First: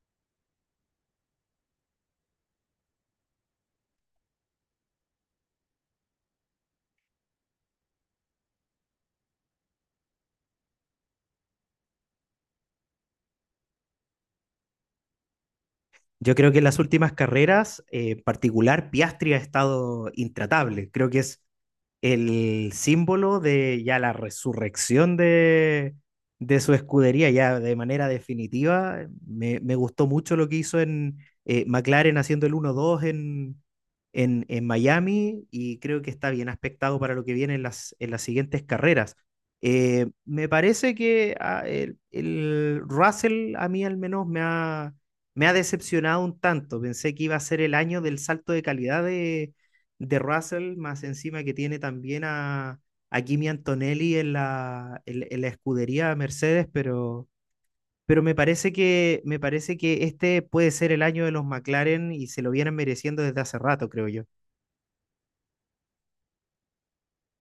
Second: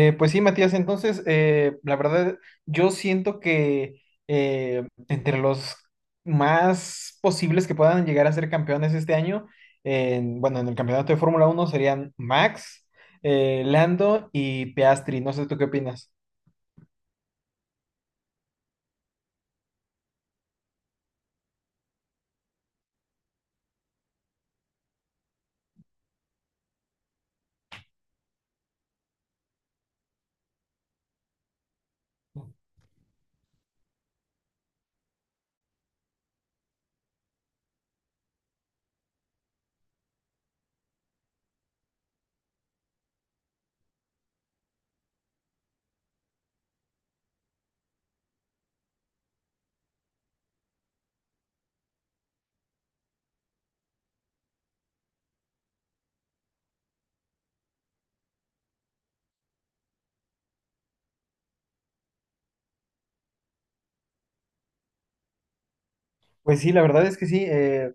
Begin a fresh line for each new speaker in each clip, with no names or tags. Pues sí, Matías, entonces, la verdad, yo siento que entre los más posibles que puedan llegar a ser campeones este año, bueno, en el campeonato de Fórmula 1 serían Max, Lando y Piastri. No sé, ¿tú qué opinas?
Yo creo que en las últimas carreras, en particular, Piastri ha estado intratable. Creo que es el símbolo de ya la resurrección de su escudería, ya de manera definitiva. Me gustó mucho lo que hizo en McLaren haciendo el 1-2 en Miami, y creo que está bien aspectado para lo que viene en las siguientes carreras. Me parece que el Russell a mí al menos me ha decepcionado un tanto. Pensé que iba a ser el año del salto de calidad de Russell, más encima que tiene también a Kimi Antonelli en la escudería Mercedes, pero me parece que este puede ser el año de los McLaren, y se lo vienen mereciendo desde hace rato, creo yo.
Pues sí, la verdad es que sí.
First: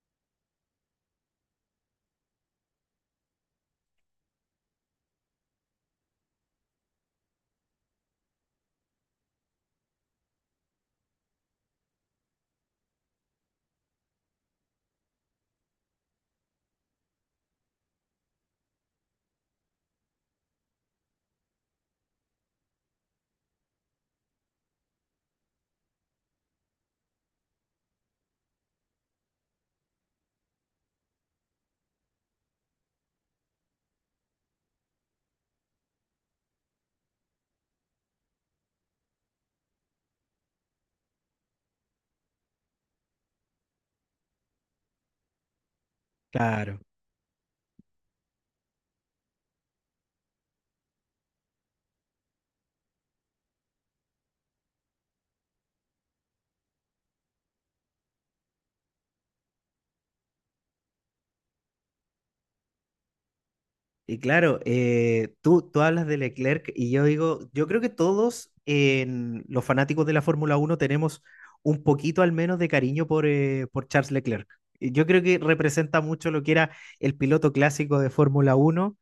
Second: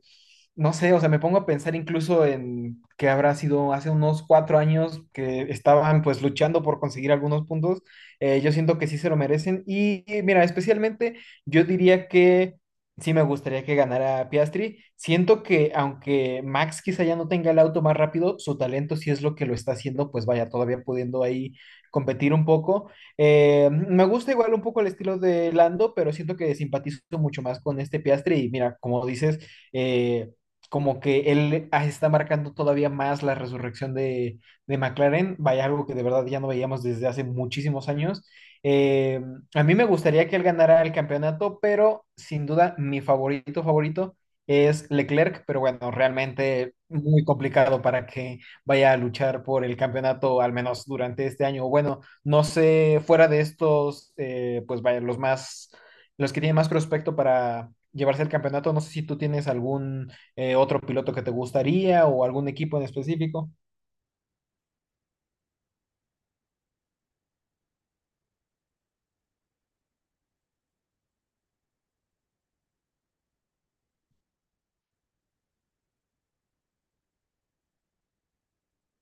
No sé, o sea, me pongo a pensar incluso en que habrá sido hace unos 4 años que estaban pues luchando por conseguir algunos puntos. Yo siento que sí se lo merecen. Y mira, especialmente yo diría que sí me gustaría que ganara Piastri. Siento que aunque Max quizá ya no tenga el auto más rápido, su talento sí es lo que lo está haciendo, pues vaya, todavía pudiendo ahí competir un poco. Me gusta igual un poco el estilo de Lando, pero siento que simpatizo mucho más con este Piastri. Y mira, como dices, eh, como que él está marcando todavía más la resurrección de McLaren. Vaya, algo que de verdad ya no veíamos desde hace muchísimos años. Eh, a mí me gustaría que él ganara el campeonato, pero sin duda mi favorito favorito es Leclerc. Pero bueno, realmente
Claro.
muy complicado para que vaya a luchar por el campeonato, al menos durante este año. Bueno, no sé, fuera de estos, pues vaya, los que tienen más prospecto para llevarse el campeonato, no sé si tú tienes algún otro piloto que te gustaría o algún equipo en específico.
Y claro, tú hablas de Leclerc, y yo digo, yo creo que todos en los fanáticos de la Fórmula Uno tenemos un poquito al menos de cariño por Charles Leclerc. Y yo creo que representa mucho lo que era el piloto clásico de Fórmula Uno.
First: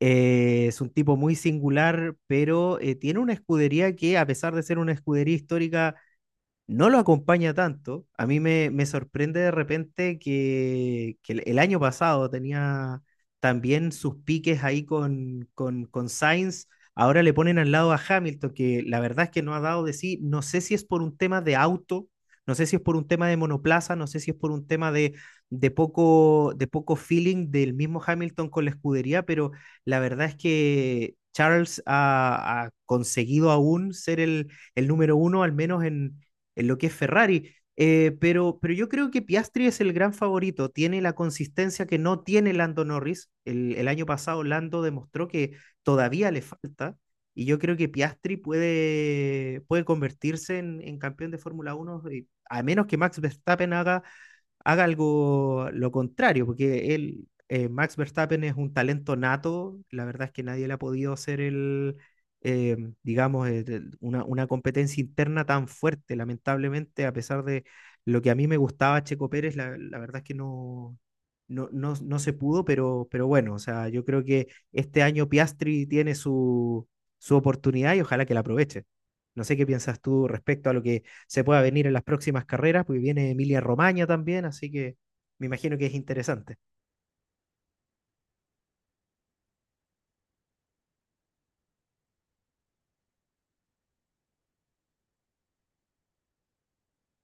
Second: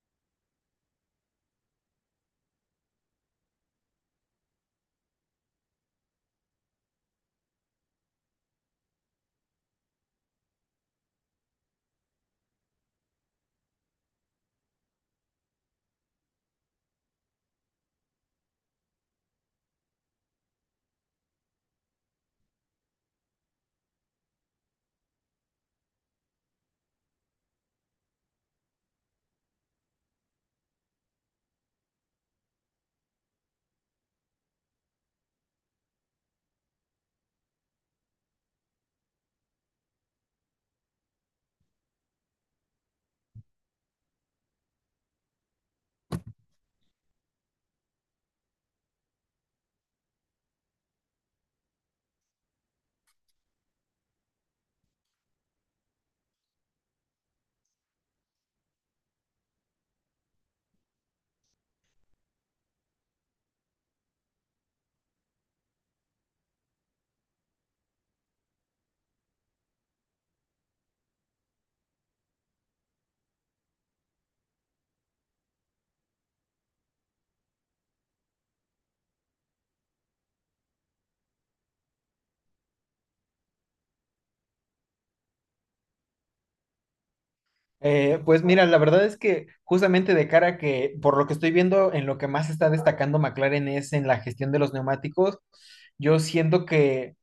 Es un tipo muy singular, pero tiene una escudería que, a pesar de ser una escudería histórica, no lo acompaña tanto. A mí me sorprende de repente que, que el año pasado tenía también sus piques ahí con Sainz. Ahora le ponen al lado a Hamilton, que la verdad es que no ha dado de sí. No sé si es por un tema de auto, no sé si es por un tema de monoplaza, no sé si es por un tema de poco feeling del mismo Hamilton con la escudería, pero la verdad es que Charles ha conseguido aún ser el número uno, al menos en lo que es Ferrari. Pero yo creo que Piastri es el gran favorito, tiene la consistencia que no tiene Lando Norris. El año pasado Lando demostró que todavía le falta, y yo creo que Piastri puede convertirse en campeón de Fórmula Uno a menos que Max Verstappen haga algo lo contrario, porque Max Verstappen es un talento nato, la verdad es que nadie le ha podido hacer eh, digamos, una competencia interna tan fuerte. Lamentablemente, a pesar de lo que a mí me gustaba Checo Pérez, la verdad es que no se pudo, pero bueno, o sea, yo creo que este año Piastri tiene su oportunidad, y ojalá que la aproveche. No sé qué piensas tú respecto a lo que se pueda venir en las próximas carreras, porque viene Emilia Romagna también, así que me imagino que es interesante.
Pues mira, la verdad es que justamente de cara a que, por lo que estoy viendo, en lo que más está destacando McLaren es en la gestión de los neumáticos. Yo siento que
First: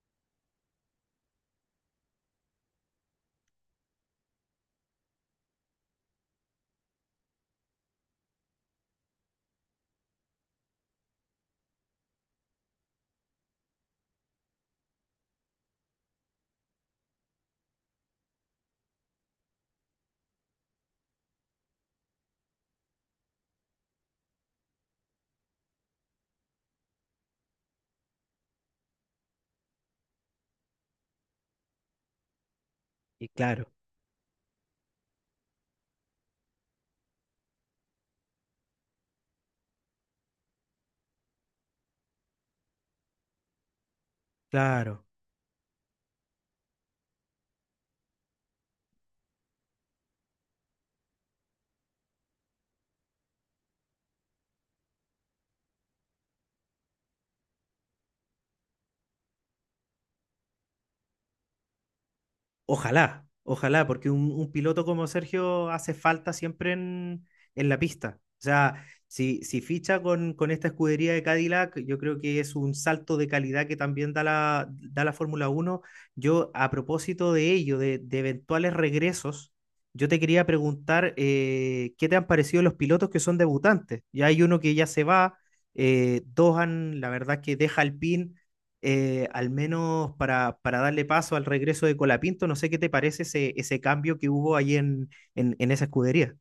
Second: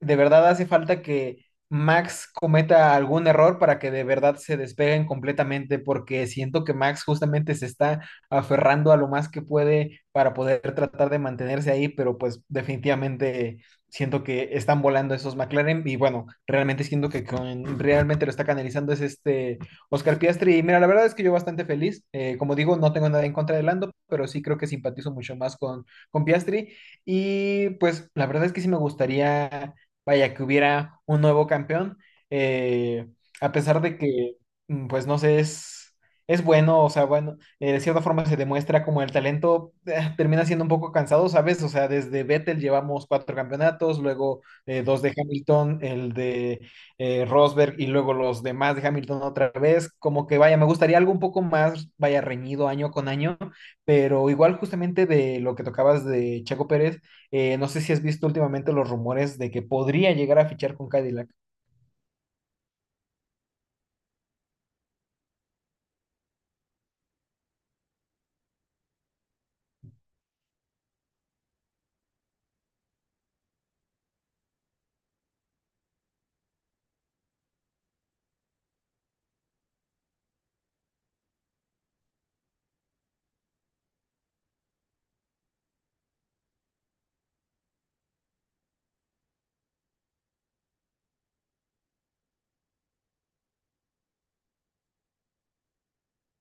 de verdad hace falta que Max cometa algún error para que de verdad se despeguen completamente, porque siento que Max justamente se está aferrando a lo más que puede para poder tratar de mantenerse ahí, pero pues definitivamente siento que están volando esos McLaren. Y bueno, realmente siento que realmente lo está canalizando es este Oscar Piastri. Y mira, la verdad es que yo bastante feliz, como digo, no tengo nada en contra de Lando, pero sí creo que simpatizo mucho más con Piastri, y pues la verdad es que sí me gustaría, vaya, que hubiera un nuevo campeón, eh,
Y
a
claro,
pesar de que, pues no sé, es bueno, o sea, bueno, de cierta forma se demuestra como el talento termina siendo un poco cansado, ¿sabes? O sea, desde Vettel llevamos cuatro campeonatos, luego dos
claro.
de Hamilton, el de Rosberg, y luego los demás de Hamilton otra vez, como que vaya, me gustaría algo un poco más, vaya, reñido año con año, pero igual justamente de lo que tocabas de Checo Pérez. No sé si has visto últimamente los rumores de que podría llegar a fichar con Cadillac.
Ojalá, ojalá, porque un piloto como Sergio hace falta siempre en la pista. O sea, si ficha con esta escudería de Cadillac, yo creo que es un salto de calidad que también da la Fórmula Uno. Yo, a propósito de ello, de eventuales regresos, yo te quería preguntar qué te han parecido los pilotos que son debutantes. Ya hay uno que ya se va, dos han, la verdad que deja Alpine, al menos para, darle paso al regreso de Colapinto. No sé qué te parece ese cambio que hubo ahí en esa escudería.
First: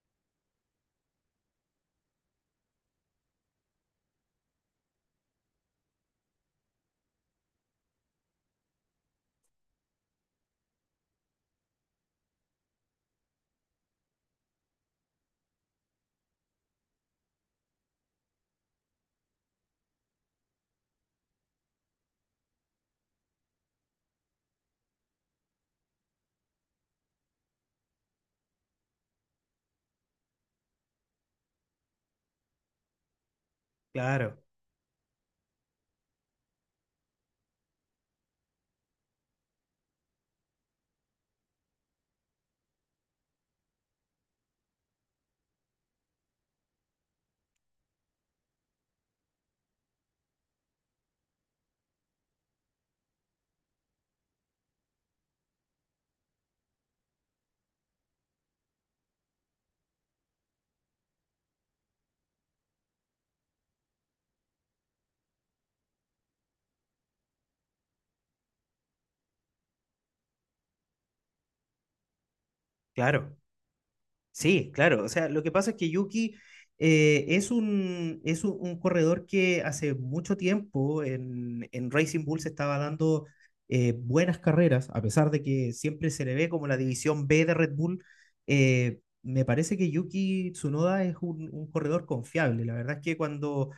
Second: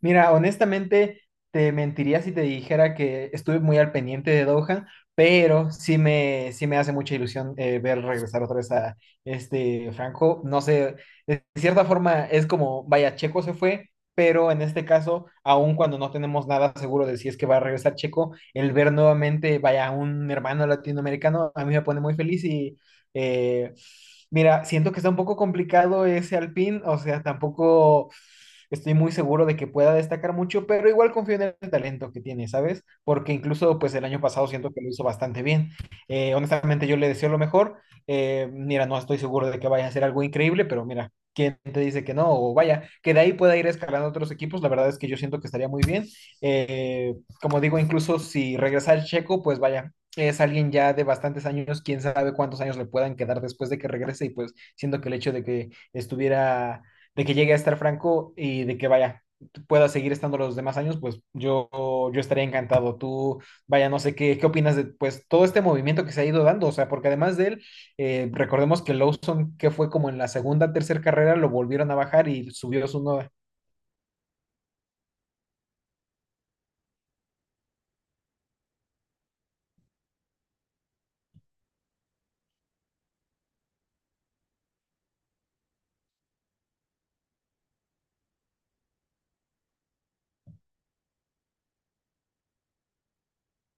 Mira, honestamente, te mentiría si te dijera que estuve muy al pendiente de Doha, pero sí me hace mucha ilusión ver regresar otra vez a este Franco. No sé, de cierta forma es como, vaya, Checo se fue. Pero en este caso, aun cuando no tenemos nada seguro de si es que va a regresar Checo, el ver nuevamente, vaya, un hermano latinoamericano, a mí me pone muy feliz y, Eh, mira, siento que está un poco complicado ese Alpine, o sea, tampoco estoy muy seguro de que pueda destacar mucho, pero igual confío en el talento que tiene, ¿sabes? Porque incluso pues el año
Claro,
pasado siento que lo hizo bastante bien. Honestamente yo le deseo lo mejor. Mira, no estoy seguro de que vaya a ser algo increíble, pero mira, ¿quién te dice que no? O vaya, que de ahí pueda ir escalando otros equipos, la verdad es que yo siento que estaría muy bien. Eh, Como digo, incluso si regresa el Checo, pues vaya, es alguien ya de bastantes años, quién sabe cuántos años le puedan quedar después de que regrese, y pues siento que el hecho de que estuviera, de que llegue a estar Franco, y de que vaya, pueda seguir estando los demás años, pues yo estaría encantado. Tú, vaya, no sé qué, qué opinas de pues todo este movimiento que se ha ido dando, o sea, porque además de él, recordemos que Lawson, que fue como en la segunda, tercera carrera, lo volvieron a bajar y subió su nueva.
claro. Sí, claro. O sea, lo que pasa es que Yuki, es un corredor que hace mucho tiempo en Racing Bull se estaba dando, buenas carreras, a pesar de que siempre se le ve como la división B de Red Bull. Me parece que Yuki Tsunoda es un corredor confiable. La verdad es que cuando,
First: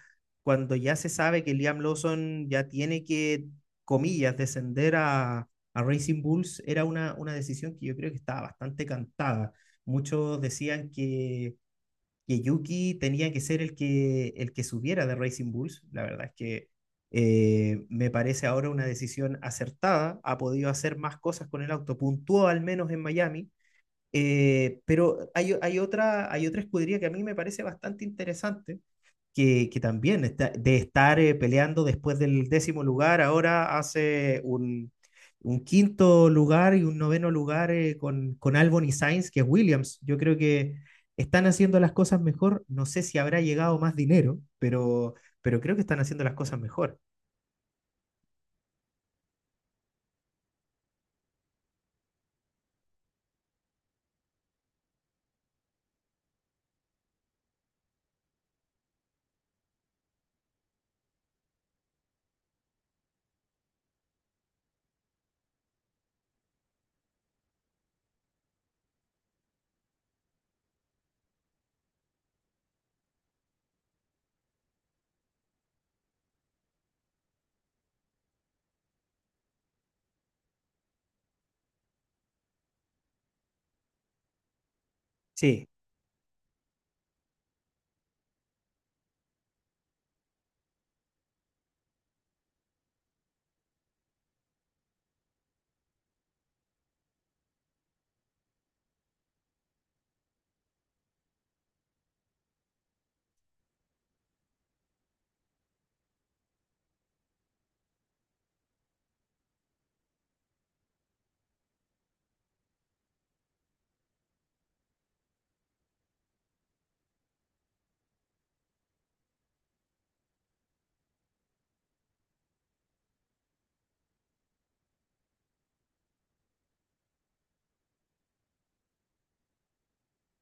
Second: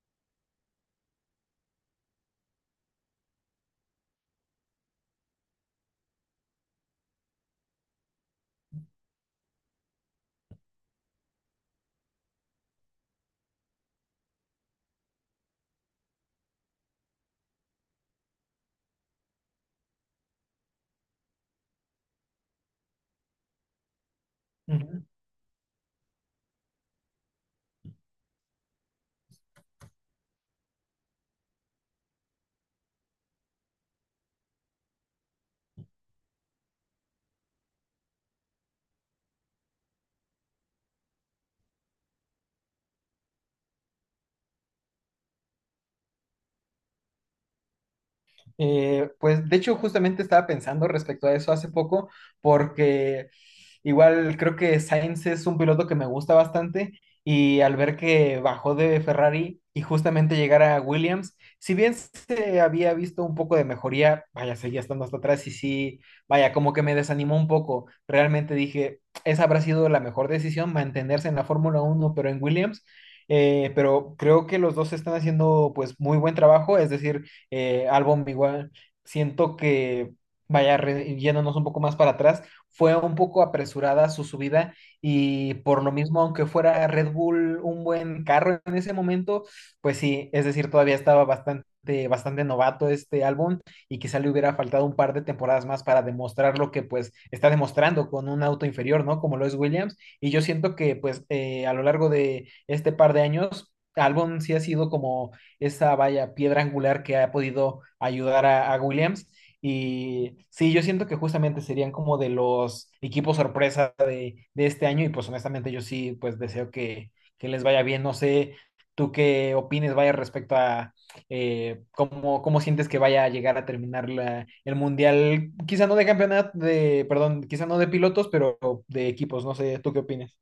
cuando ya se sabe que Liam Lawson ya tiene que, comillas, descender a Racing Bulls, era una decisión que yo creo que estaba bastante cantada. Muchos decían que Yuki tenía que ser el que subiera de Racing Bulls. La verdad es que me parece ahora una decisión acertada. Ha podido hacer más cosas con el auto, puntuó al menos en Miami. Pero hay otra escudería que a mí me parece bastante interesante, que también está, de estar peleando después del décimo lugar, ahora hace un quinto lugar y un noveno lugar, con Albon y Sainz, que es Williams. Yo creo que están haciendo las cosas mejor. No sé si habrá llegado más dinero, pero creo que están haciendo las cosas mejor.
Pues de hecho justamente estaba pensando respecto a eso hace poco, porque igual creo que Sainz es un piloto que me gusta bastante, y al ver que bajó de Ferrari y justamente llegar a Williams, si bien se había visto un poco de mejoría, vaya, seguía estando hasta atrás y sí, vaya, como que me desanimó un poco. Realmente dije, esa habrá sido la mejor decisión, mantenerse en la Fórmula 1 pero en Williams. Pero creo que los dos están haciendo pues muy buen trabajo, es decir, Albon igual. Siento que, vaya, yéndonos un poco más para atrás, fue un poco apresurada su subida, y
Sí,
por lo mismo, aunque fuera Red Bull un buen carro en ese momento, pues sí, es decir, todavía estaba bastante, bastante novato este Albon, y quizá le hubiera faltado un par de temporadas más para demostrar lo que pues está demostrando con un auto inferior, ¿no? Como lo es Williams. Y yo siento que pues a lo largo de este par de años, Albon sí ha sido como esa, vaya, piedra angular que ha podido ayudar a Williams. Y sí, yo siento que justamente serían como de los equipos sorpresa de este año, y pues honestamente yo sí, pues deseo que les vaya bien. No sé, tú qué opines, vaya, respecto a cómo, cómo sientes que vaya a llegar a terminar la, el mundial, quizá no de campeonato, de, perdón, quizá no de pilotos, pero de equipos. No sé, tú qué opinas.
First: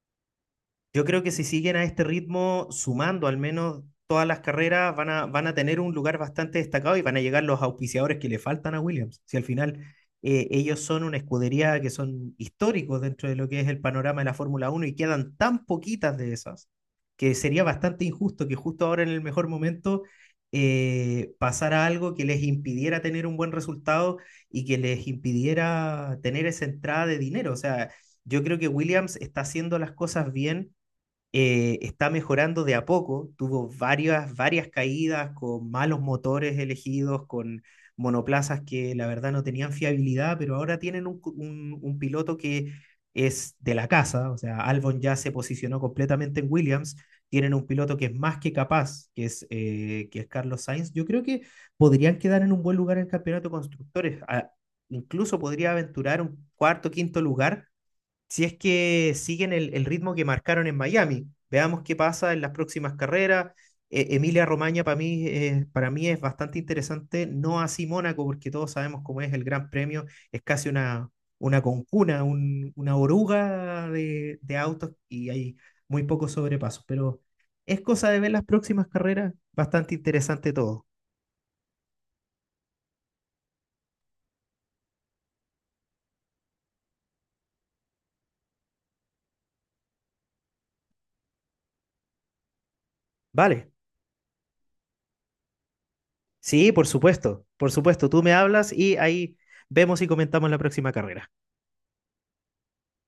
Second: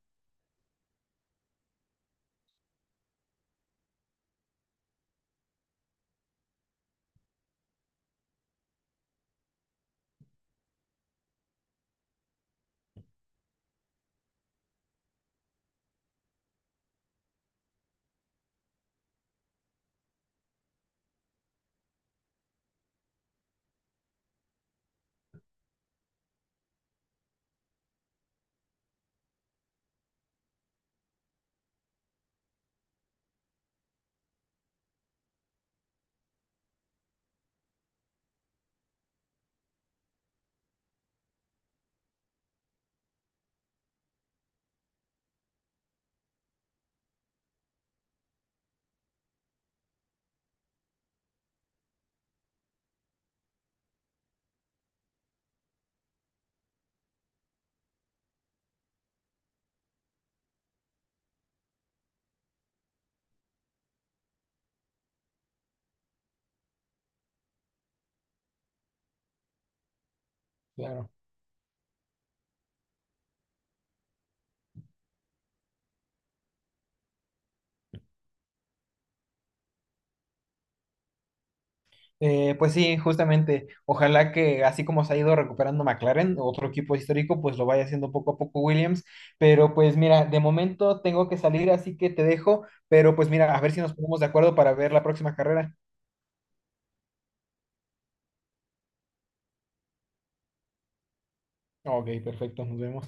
yo creo que si siguen a este ritmo, sumando al menos todas las carreras, van a tener un lugar bastante destacado, y van a llegar los auspiciadores que le faltan a Williams. Si al final, ellos son una escudería que son históricos dentro de lo que es el panorama de la Fórmula Uno, y quedan tan poquitas de esas, que sería bastante injusto que justo ahora en el mejor momento pasara algo que les impidiera tener un buen resultado y que les impidiera tener esa entrada de dinero. O sea, yo creo que Williams está haciendo las cosas bien. Está mejorando de a poco, tuvo varias caídas con malos motores elegidos, con monoplazas que la verdad no tenían fiabilidad, pero ahora tienen un piloto que es de la casa, o sea, Albon ya se posicionó completamente en Williams, tienen un piloto que es más que capaz, que es Carlos Sainz. Yo creo que podrían quedar en un buen lugar en el campeonato de constructores, incluso podría aventurar un cuarto, quinto lugar, si es que siguen el ritmo que marcaron en Miami. Veamos qué pasa en las próximas carreras. Emilia Romagna para mí es bastante interesante, no así Mónaco, porque todos sabemos cómo es el Gran Premio. Es casi
Claro.
una oruga de autos y hay muy pocos sobrepasos, pero es cosa de ver las próximas carreras, bastante interesante todo.
Pues sí, justamente. Ojalá que así como se ha ido recuperando McLaren, otro equipo histórico, pues lo vaya haciendo poco a poco Williams. Pero pues mira, de momento tengo que salir, así que te dejo. Pero pues mira, a
Vale,
ver si nos ponemos de acuerdo para ver la próxima carrera.
sí, por supuesto, tú me hablas y ahí vemos y comentamos la próxima carrera.
Ok, perfecto, nos vemos.